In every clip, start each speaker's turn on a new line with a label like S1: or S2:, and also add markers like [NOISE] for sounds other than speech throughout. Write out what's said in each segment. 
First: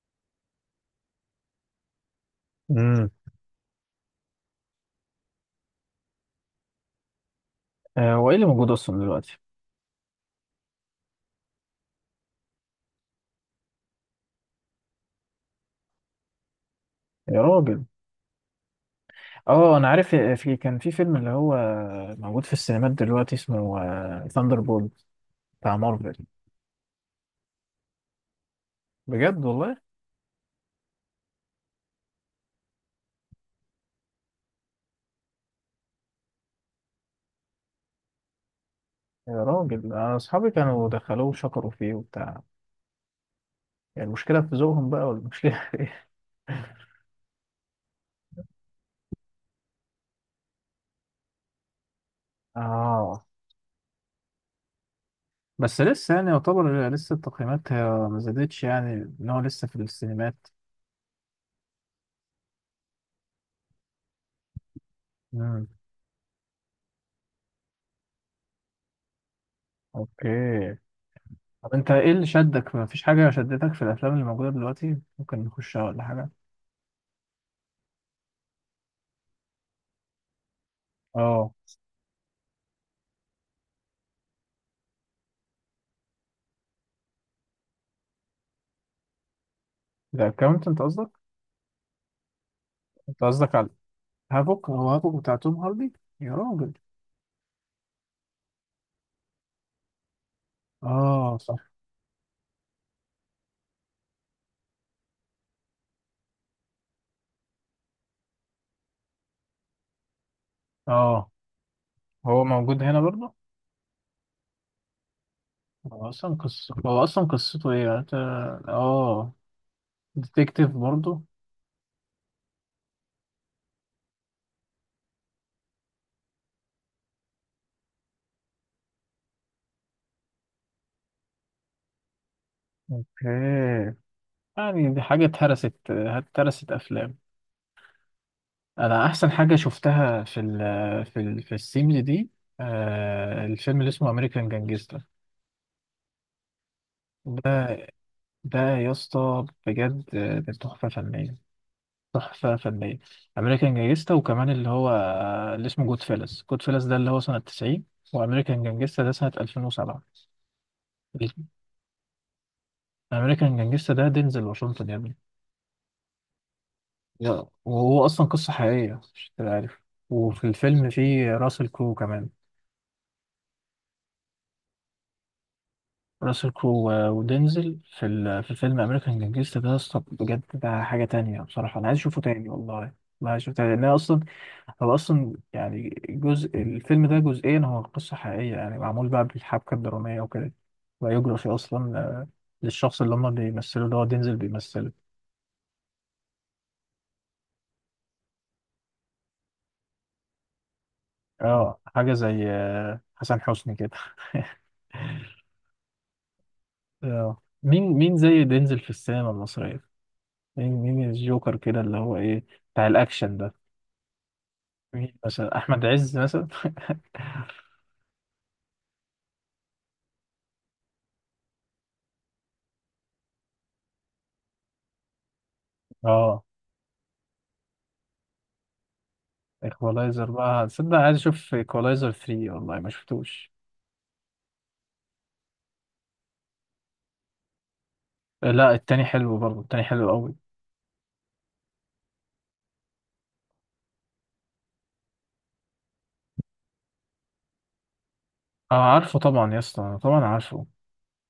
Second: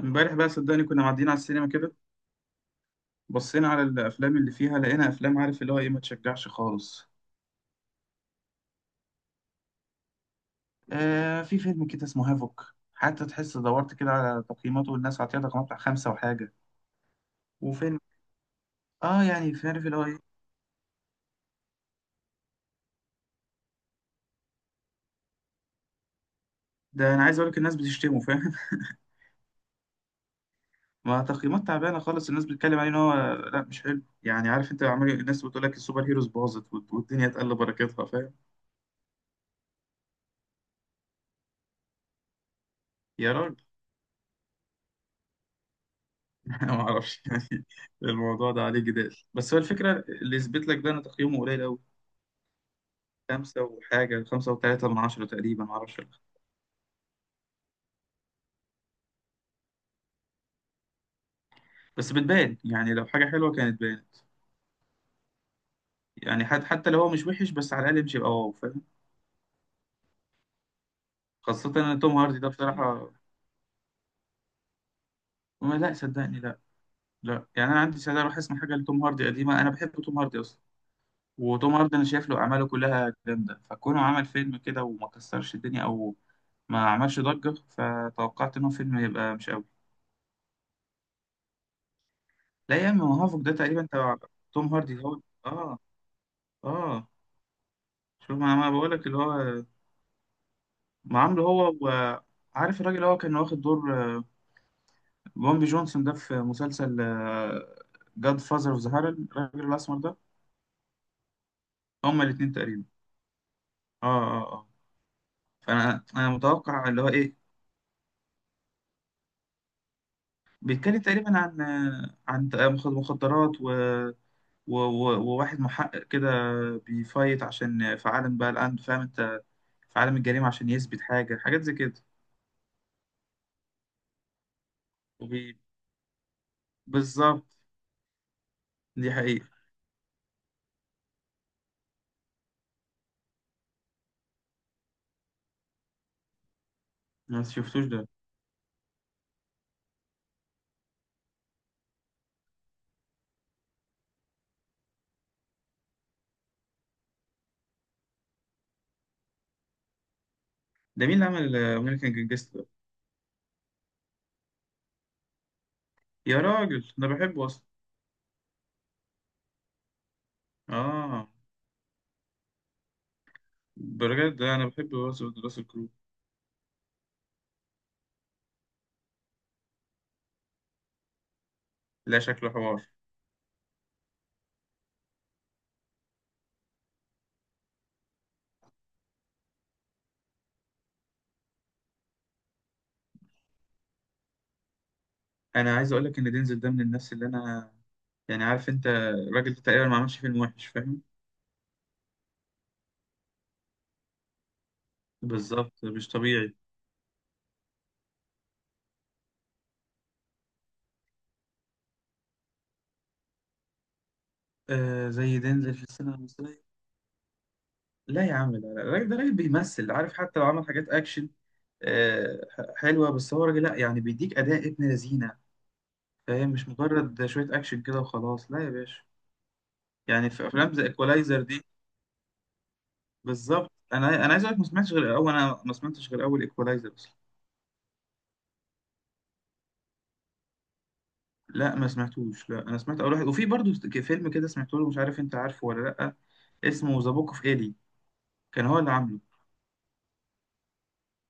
S1: امبارح بقى صدقني كنا معديين على السينما كده،
S2: امم.
S1: بصينا على الافلام اللي فيها، لقينا افلام عارف اللي هو ايه ما تشجعش خالص.
S2: آه، هو ايه اللي موجود اصلا دلوقتي؟
S1: آه، في فيلم كده اسمه هافوك، حتى تحس دورت كده على تقييماته والناس عطيها تقييمات بتاع خمسة وحاجة.
S2: يا راجل.
S1: وفيلم اه يعني في
S2: اه،
S1: عارف
S2: انا
S1: اللي هو
S2: عارف.
S1: ايه.
S2: كان في فيلم اللي هو موجود في السينمات دلوقتي اسمه ثاندر بولت بتاع مارفل.
S1: ده انا عايز اقول لك الناس بتشتمه فاهم.
S2: بجد والله.
S1: [LAUGHS] ما تقييمات تعبانه خالص، الناس بتتكلم عليه ان هو لا مش حلو. يعني عارف انت، عمال الناس بتقول لك السوبر هيروز باظت والدنيا اتقل بركتها فاهم.
S2: يا راجل. انا اصحابي كانوا دخلوه وشكروا فيه وبتاع.
S1: يا راجل.
S2: يعني المشكله في ذوقهم بقى ولا المشكله؟
S1: [LAUGHS] انا ما اعرفش يعني. الموضوع ده عليه جدال، بس هو الفكره اللي يثبت لك ده ان تقييمه قليل قوي،
S2: [LAUGHS] اه،
S1: خمسة وحاجة، خمسة وتلاتة من عشرة تقريبا،
S2: بس
S1: معرفش
S2: لسه يعني يعتبر لسه التقييمات هي ما زادتش يعني ان هو لسه في السينمات.
S1: بس بتبان يعني، لو حاجة حلوة كانت بانت،
S2: امم.
S1: يعني حد حتى لو هو مش وحش بس على الأقل مش يبقى واو فاهم،
S2: اوكي.
S1: خاصة
S2: طب انت
S1: إن
S2: ايه
S1: توم
S2: اللي
S1: هاردي ده
S2: شدك؟ ما فيش
S1: بصراحة.
S2: حاجه شدتك في الافلام اللي موجوده دلوقتي ممكن
S1: ما
S2: نخشها
S1: لا
S2: ولا حاجه؟
S1: صدقني لا. لا يعني أنا عندي سعادة أروح أسمع حاجة لتوم هاردي قديمة، أنا بحب توم هاردي أصلا.
S2: اه،
S1: وتوم هاردي أنا شايف له أعماله كلها جامدة، فكونه عمل فيلم كده وما كسرش الدنيا أو ما عملش ضجة فتوقعت إن هو فيلم يبقى مش قوي.
S2: الأكاونتنت قصدك؟
S1: لا يا عم،
S2: أنت
S1: ما هافوك ده
S2: قصدك على
S1: تقريبا تبع توم
S2: هافوك، هو
S1: هاردي،
S2: هافوك
S1: هو
S2: بتاع توم
S1: آه.
S2: هاردي؟ يا راجل.
S1: آه شوف، ما أنا بقول لك اللي هو ما
S2: آه
S1: عامله
S2: صح.
S1: هو، وعارف الراجل اللي هو كان واخد دور بومبي جونسون ده في مسلسل جاد فازر اوف ذا هارل الراجل الاسمر ده،
S2: آه.
S1: هما
S2: هو
S1: الاثنين
S2: موجود
S1: تقريبا.
S2: هنا برضه؟
S1: اه اه اه. فانا
S2: هو
S1: انا
S2: أصلا قصة،
S1: متوقع اللي
S2: هو
S1: هو
S2: أصلا
S1: ايه.
S2: قصته إيه؟ أنت آه، ديتكتيف
S1: بيتكلم
S2: برضه؟
S1: تقريبا عن عن مخدرات وواحد محقق كده، بيفايت عشان في عالم بقى الان فاهم انت، في عالم الجريمه، عشان يثبت حاجه حاجات زي كده.
S2: أوكي. يعني دي حاجة
S1: وبي...
S2: اتهرست أفلام.
S1: بالظبط.
S2: أنا
S1: دي
S2: أحسن
S1: حقيقه.
S2: حاجة شفتها في السيمز دي آه الفيلم اللي اسمه أمريكان جانجستا
S1: ما
S2: ده
S1: شفتوش ده.
S2: ده يا اسطى بجد. آه، تحفة فنية، تحفة فنية. أمريكان جانجستا وكمان اللي هو اللي اسمه جود فيلز، جود فيلز ده اللي هو سنة 90، وأمريكان جانجستا ده سنة 2007.
S1: ده مين اللي عمل امريكان جانجستر.
S2: أمريكان جانجستا ده دينزل واشنطن يا ابني.
S1: يا راجل انا بحبه اصلا.
S2: وهو أصلا قصة حقيقية، مش تبقى عارف. وفي الفيلم
S1: اه،
S2: فيه راسل كرو كمان.
S1: بجد انا بحب راسل كرو.
S2: راسل كرو ودينزل في الفيلم امريكان جانجستا ده يا اسطى بجد. ده حاجه تانية بصراحه. انا عايز
S1: لا
S2: اشوفه تاني،
S1: شكله
S2: والله
S1: حوار.
S2: والله عايز اشوفه تاني لان أنا اصلا. هو اصلا يعني جزء الفيلم ده جزئيا هو قصه حقيقيه، يعني معمول بقى بالحبكه الدراميه وكده. بايوجرافي اصلا، للشخص اللي هم بيمثلوا اللي هو دينزل بيمثله.
S1: انا عايز اقول لك ان دينزل ده من الناس اللي انا، يعني عارف انت الراجل ده تقريبا ما عملش فيلم وحش فاهم.
S2: اه، حاجه زي حسن حسني كده. [LAUGHS]
S1: بالظبط، مش طبيعي.
S2: اه، مين مين زي دينزل في السينما المصريه؟ مين مين الجوكر كده اللي هو ايه بتاع الاكشن ده؟
S1: آه
S2: مين
S1: زي
S2: مثلا،
S1: دينزل في
S2: احمد
S1: السينما
S2: عز مثلا؟
S1: المصريه.
S2: [LAUGHS]
S1: لا يا عم، لا لا، الراجل ده راجل بيمثل، عارف حتى لو عمل حاجات اكشن آه حلوه، بس هو راجل لا يعني بيديك اداء ابن لذينه
S2: اه،
S1: فاهم. مش مجرد شويه اكشن كده وخلاص، لا يا باشا.
S2: ايكولايزر
S1: يعني في
S2: بقى.
S1: افلام زي
S2: تصدق عايز
S1: ايكولايزر
S2: اشوف
S1: دي.
S2: ايكولايزر 3، والله ما شفتوش.
S1: بالظبط، انا عايز اقول لك ما سمعتش غير اول، انا ما سمعتش غير اول ايكولايزر اصلا.
S2: لا، التاني حلو برضه. التاني حلو قوي.
S1: لا ما سمعتوش، لا انا سمعت اول واحد. وفي برضه فيلم كده سمعته له، مش عارف انت عارفه ولا لا، اسمه ذا بوك اوف ايلي، كان
S2: اه،
S1: هو اللي
S2: عارفه
S1: عامله،
S2: طبعا يا اسطى، طبعا عارفه.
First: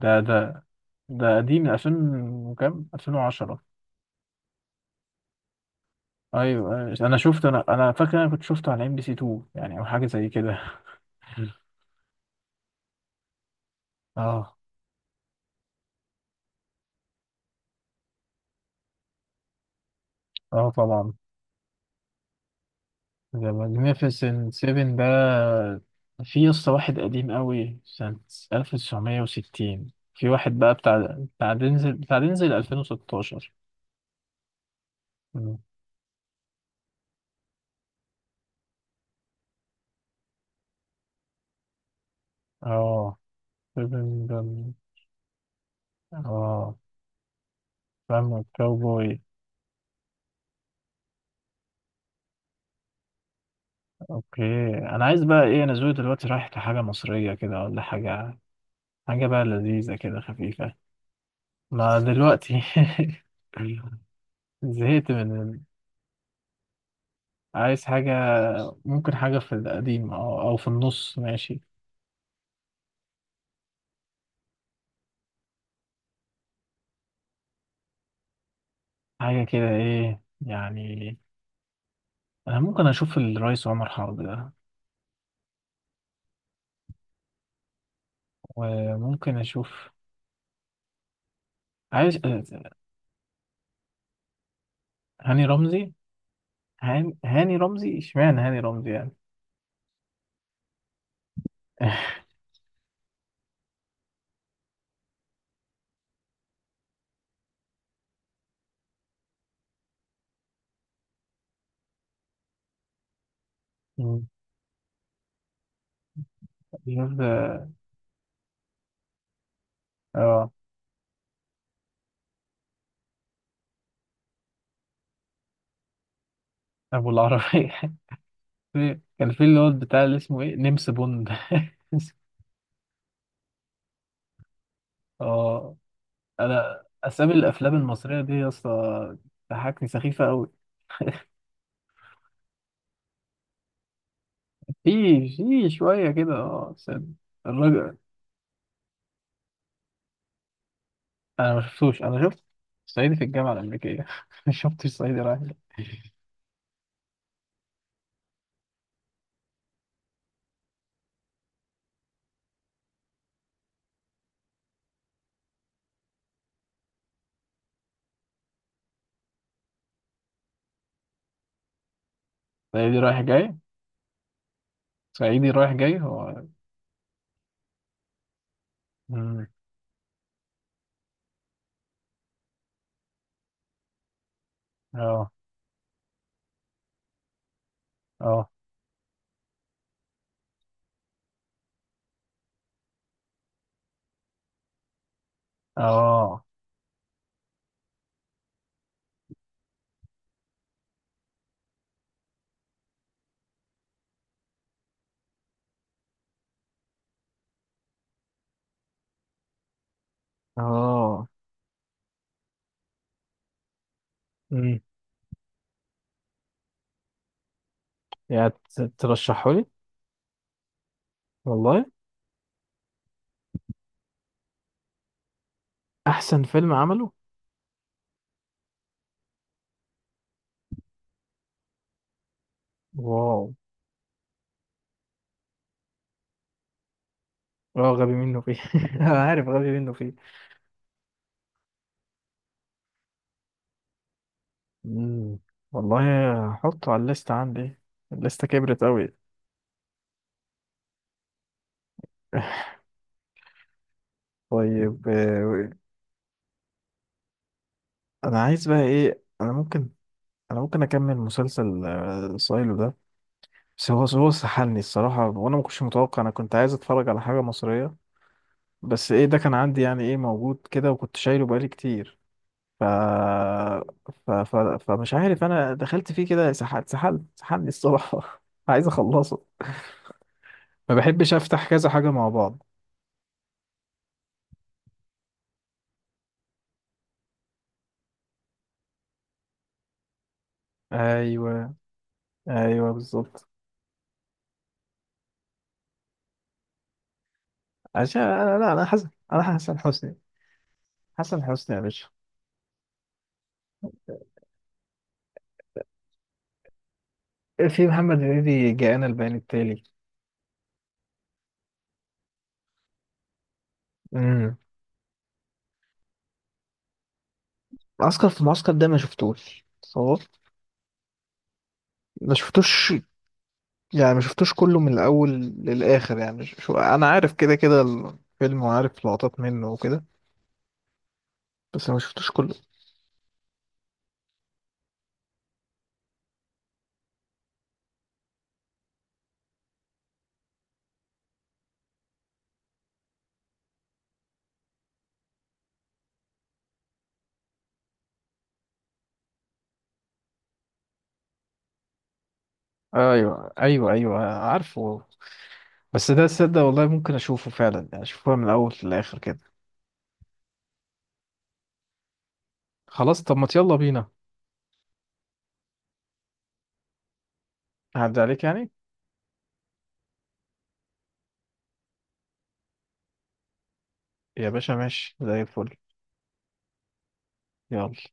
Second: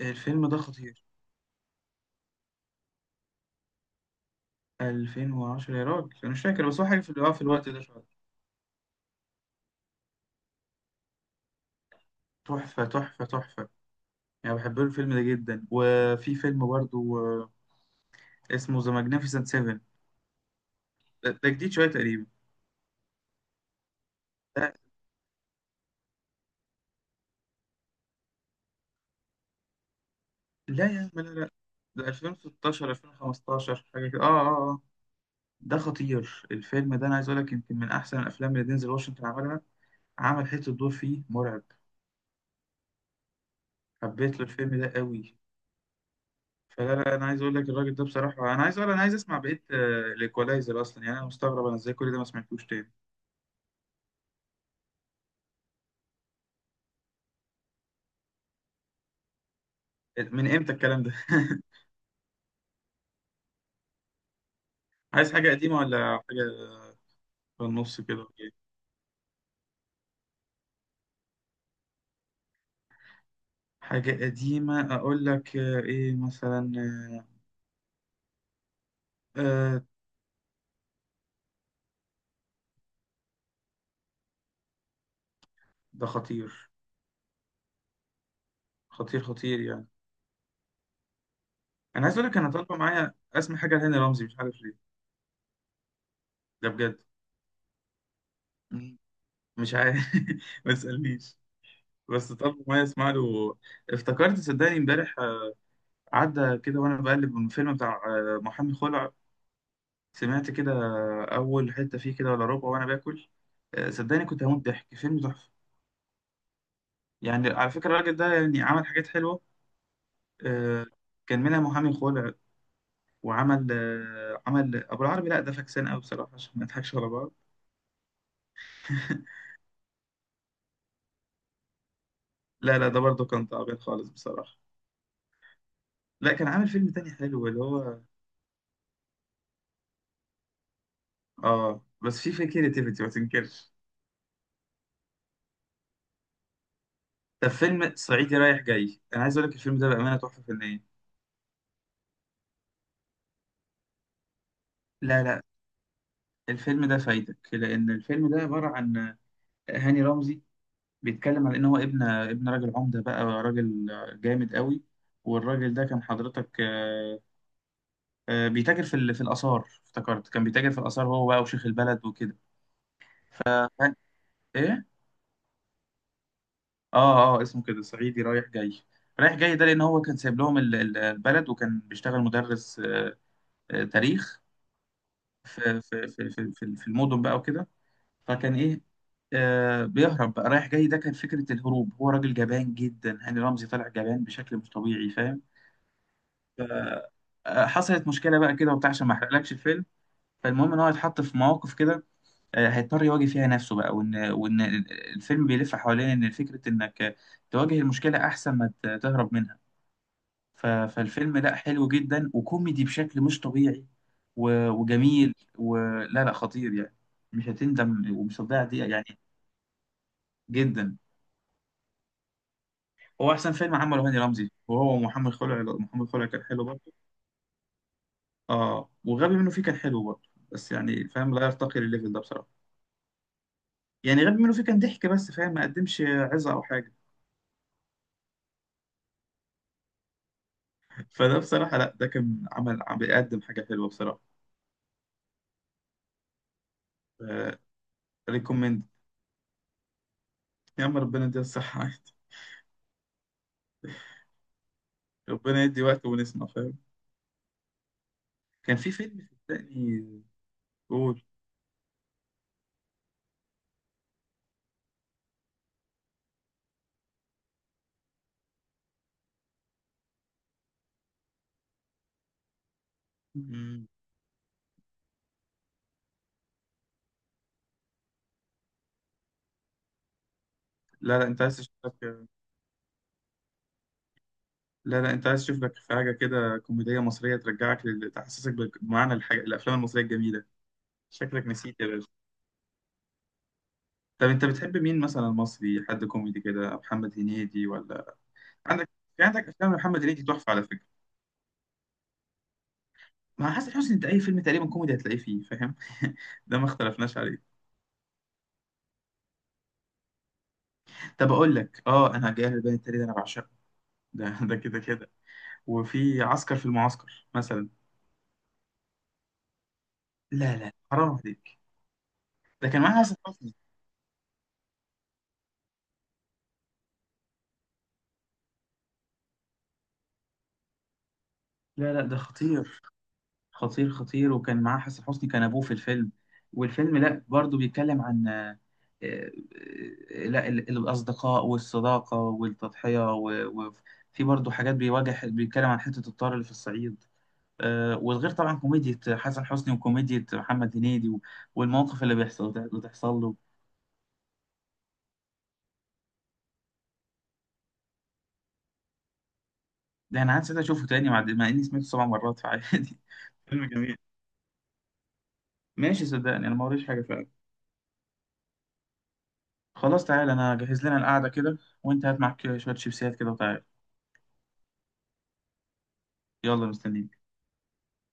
S2: ده
S1: الفيلم ده
S2: ده
S1: خطير.
S2: ده قديم من 2000، وكام، 2010؟
S1: 2010 يا راجل انا مش فاكر،
S2: ايوه،
S1: بس هو
S2: أيوة.
S1: حاجه في
S2: انا
S1: آه، في
S2: شفت، انا
S1: الوقت ده
S2: انا
S1: شويه.
S2: فاكر، انا كنت شفته على ام بي سي 2 يعني، او حاجه زي كده. [LAUGHS]
S1: تحفه تحفه تحفه، يعني
S2: اه.
S1: بحب له الفيلم ده جدا. وفي فيلم برضه اسمه ذا ماجنيفيسنت 7،
S2: اه طبعا.
S1: ده جديد شويه تقريبا.
S2: ذا ماجنيفيسنت
S1: لا،
S2: 7 ده. في قصة واحد قديم قوي سنة 1960، في واحد بقى
S1: لا يا عم
S2: بتاع
S1: لا لا،
S2: بتاع دينزل،
S1: ده
S2: بتاع دينزل
S1: 2016
S2: 2016.
S1: 2015 حاجه كده، اه اه اه.
S2: مم.
S1: ده خطير الفيلم ده، انا عايز اقول لك يمكن من احسن الافلام اللي دينزل واشنطن عملها، عمل حته دور فيه مرعب.
S2: اه 7
S1: حبيت
S2: ده.
S1: له الفيلم ده قوي.
S2: اه
S1: فلا لا، انا عايز اقول لك الراجل ده
S2: فاهم،
S1: بصراحه، انا عايز اقول انا عايز
S2: كاوبوي.
S1: اسمع بقيه الايكولايزر اصلا، يعني انا مستغرب انا ازاي كل ده ما سمعتوش تاني.
S2: اوكي. انا عايز بقى ايه؟ انا ذوقي دلوقتي رايح لحاجة مصرية كده ولا حاجة، حاجة بقى لذيذة كده
S1: إيه، من امتى
S2: خفيفة.
S1: الكلام ده.
S2: ما دلوقتي. [LAUGHS] زهقت
S1: [LAUGHS] عايز حاجه قديمه ولا حاجه، في
S2: عايز
S1: النص
S2: حاجة.
S1: كده ولا إيه؟
S2: ممكن حاجة في القديم أو أو في النص ماشي.
S1: حاجه قديمه اقول لك آه، ايه مثلا. آه،
S2: حاجة كده،
S1: آه،
S2: إيه يعني. أنا ممكن أشوف الرئيس عمر حرب ده،
S1: ده خطير، خطير
S2: وممكن
S1: خطير يعني.
S2: أشوف.
S1: انا
S2: عايز
S1: عايز اقول لك انا طالبه معايا اسمع حاجه لهاني رمزي مش عارف ليه.
S2: هاني رمزي.
S1: ده بجد،
S2: هاني رمزي، إشمعنى هاني رمزي يعني؟
S1: مش عارف. [LAUGHS] ما تسألنيش.
S2: [LAUGHS]
S1: بس طب ما اسمع له. افتكرت صدقني امبارح عدى كده وانا بقلب، من الفيلم بتاع محامي خلع. سمعت كده اول حتة فيه كده ولا ربع وانا باكل، صدقني
S2: مم.
S1: كنت هموت ضحك، فيلم تحفة.
S2: شوف
S1: يعني
S2: ده.
S1: على فكرة الراجل ده يعني عمل حاجات حلوة،
S2: آه.
S1: آه، كان منها محامي خلع، وعمل آه، عمل ابو العربي، لا ده فاكسان قوي بصراحة عشان ما نضحكش على
S2: أبو
S1: بعض.
S2: العربية. [LAUGHS] كان في
S1: [LAUGHS]
S2: اللي هو بتاع اللي اسمه إيه، نمس بوند. [LAUGHS]
S1: لا لا ده برضه كان تعبان خالص بصراحة.
S2: آه.
S1: لا كان عامل
S2: أنا
S1: فيلم تاني
S2: أسامي
S1: حلو اللي
S2: الأفلام
S1: هو.
S2: المصرية دي يا اسطى ضحكني سخيفة أوي. [LAUGHS]
S1: اه بس في كريتيفيتي ما تنكرش.
S2: في، في شوية كده اه بس.
S1: طب فيلم
S2: الراجل،
S1: صعيدي رايح جاي، انا عايز اقول لك الفيلم ده بامانه تحفه فنيه.
S2: انا ما شفتوش. انا شفت صعيدي في الجامعه الامريكيه. [LAUGHS] ما شفتش صعيدي
S1: لا
S2: رايح
S1: لا،
S2: جاي.
S1: الفيلم ده فايدك لان الفيلم ده عباره عن هاني رمزي، بيتكلم عن ان هو ابن راجل عمده بقى، راجل جامد قوي، والراجل ده كان حضرتك بيتاجر في في الاثار، افتكرت كان بيتاجر في الاثار هو بقى وشيخ البلد وكده.
S2: صعيدي رايح
S1: ف
S2: جاي.
S1: ف- ايه،
S2: صعيدي رايح جاي هو.
S1: اه اه اسمه كده صعيدي رايح جاي. رايح
S2: مم.
S1: جاي ده لان هو كان سايب لهم البلد، وكان بيشتغل مدرس تاريخ
S2: اه
S1: في المدن بقى وكده.
S2: اه
S1: فكان ايه، بيهرب بقى. رايح جاي ده كان فكرة الهروب، هو راجل جبان جدا، هاني رمزي طلع جبان بشكل مش طبيعي فاهم.
S2: اه.
S1: حصلت مشكلة بقى كده وبتاع، عشان ما احرقلكش الفيلم. فالمهم ان هو اتحط في مواقف كده هيضطر يواجه فيها نفسه بقى، وان الفيلم بيلف حوالين ان فكرة انك تواجه المشكلة احسن ما تهرب منها.
S2: اه.
S1: فالفيلم لا حلو جدا وكوميدي بشكل مش طبيعي
S2: امم.
S1: وجميل، ولا لا خطير يعني. مش هتندم ومش
S2: يعني
S1: هتضيع دقيقة يعني.
S2: ترشحه لي؟
S1: جدا.
S2: والله.
S1: هو أحسن فيلم عمله هاني رمزي، وهو محمد خلع. محمد خلع
S2: احسن
S1: كان حلو
S2: فيلم
S1: برضه.
S2: عمله.
S1: اه، وغبي منه فيه كان حلو برضه بس يعني فاهم لا يرتقي للليفل ده بصراحة.
S2: واو.
S1: يعني غبي منه فيه كان ضحك، بس فاهم ما قدمش عظة أو حاجة.
S2: اه، غبي منه فيه. [LAUGHS] انا عارف غبي منه فيه.
S1: [LAUGHS] فده بصراحة لا ده كان عمل عم بيقدم حاجة حلوة بصراحة.
S2: امم. والله. هحطه على الليست
S1: آه.
S2: عندي. الليستة
S1: ريكومند.
S2: كبرت قوي.
S1: يا عم ربنا يديها الصحة. [LAUGHS] عادي.
S2: [LAUGHS] طيب،
S1: ربنا يدي وقت ونسمع فاهم.
S2: انا عايز
S1: كان
S2: بقى
S1: في
S2: ايه؟
S1: فيلم
S2: انا ممكن،
S1: صدقني،
S2: اكمل
S1: قول.
S2: مسلسل سايلو ده. بس هو سحلني الصراحة، وأنا ما كنتش متوقع. أنا كنت عايز أتفرج على حاجة مصرية. بس إيه ده كان عندي، يعني إيه، موجود كده وكنت شايله بقالي كتير. ف...
S1: مم.
S2: فمش عارف. أنا دخلت فيه كده، سحلت سحلني الصراحة. [LAUGHS] عايز أخلصه. ما
S1: لا لا
S2: بحبش
S1: انت عايز
S2: أفتح
S1: تشوف
S2: كذا حاجة
S1: لك،
S2: مع بعض.
S1: لا لا انت عايز تشوف لك في حاجه كده كوميديه مصريه ترجعك تحسسك بمعنى الحاجة، الافلام المصريه الجميله. شكلك
S2: أيوه.
S1: نسيت يا باشا.
S2: أيوه بالظبط.
S1: طب انت بتحب مين مثلا مصري حد كوميدي كده، محمد هنيدي ولا.
S2: عشان أنا لا، أنا
S1: عندك،
S2: حسن،
S1: في
S2: أنا
S1: عندك افلام
S2: حسن
S1: محمد
S2: حسني.
S1: هنيدي تحفه على فكره.
S2: حسن حسني يا باشا.
S1: مع حسن حسني انت اي فيلم تقريبا كوميدي هتلاقيه فيه فاهم. [LAUGHS] ده ما اختلفناش عليه.
S2: في محمد هنيدي، جاءنا البيان التالي.
S1: طب اقول لك اه، انا جاي البيان التالي ده انا بعشقه، ده
S2: امم.
S1: ده كده كده. وفي عسكر في المعسكر مثلا.
S2: عسكر في معسكر ده ما شفتوش صور.
S1: لا لا حرام عليك،
S2: ما
S1: ده كان
S2: شفتوش.
S1: معاه حسن حسني.
S2: يعني ما شفتوش كله من الاول للاخر، يعني شو، انا عارف كده كده الفيلم وعارف لقطات منه وكده، بس
S1: لا
S2: ما
S1: لا ده
S2: شفتوش كله.
S1: خطير خطير خطير، وكان معاه حسن حسني كان ابوه في الفيلم. والفيلم لا برضه بيتكلم عن آه، لا الاصدقاء والصداقه والتضحيه وفي برضه حاجات بيواجه، بيتكلم عن حته الطار اللي في الصعيد والغير طبعا كوميديا حسن حسني وكوميديا محمد هنيدي والمواقف اللي بيحصل ده اللي تحصل له.
S2: ايوه، ايوه، ايوه، عارفه. بس ده تصدق والله ممكن اشوفه فعلا، يعني اشوفه من الاول للاخر كده.
S1: ده انا عايز اشوفه تاني مع اني سمعته 7 مرات فعادي.
S2: خلاص. طب
S1: [LAUGHS]
S2: ما
S1: فيلم
S2: يلا
S1: جميل.
S2: بينا.
S1: ماشي صدقني انا ما وريش حاجه فعلا.
S2: هعدي عليك يعني.
S1: خلاص تعالى انا هجهز لنا القعده كده، وانت هات معاك شويه شيبسيات كده وتعالى.
S2: يا باشا ماشي زي الفل.
S1: يلا مستنيين.
S2: يلا.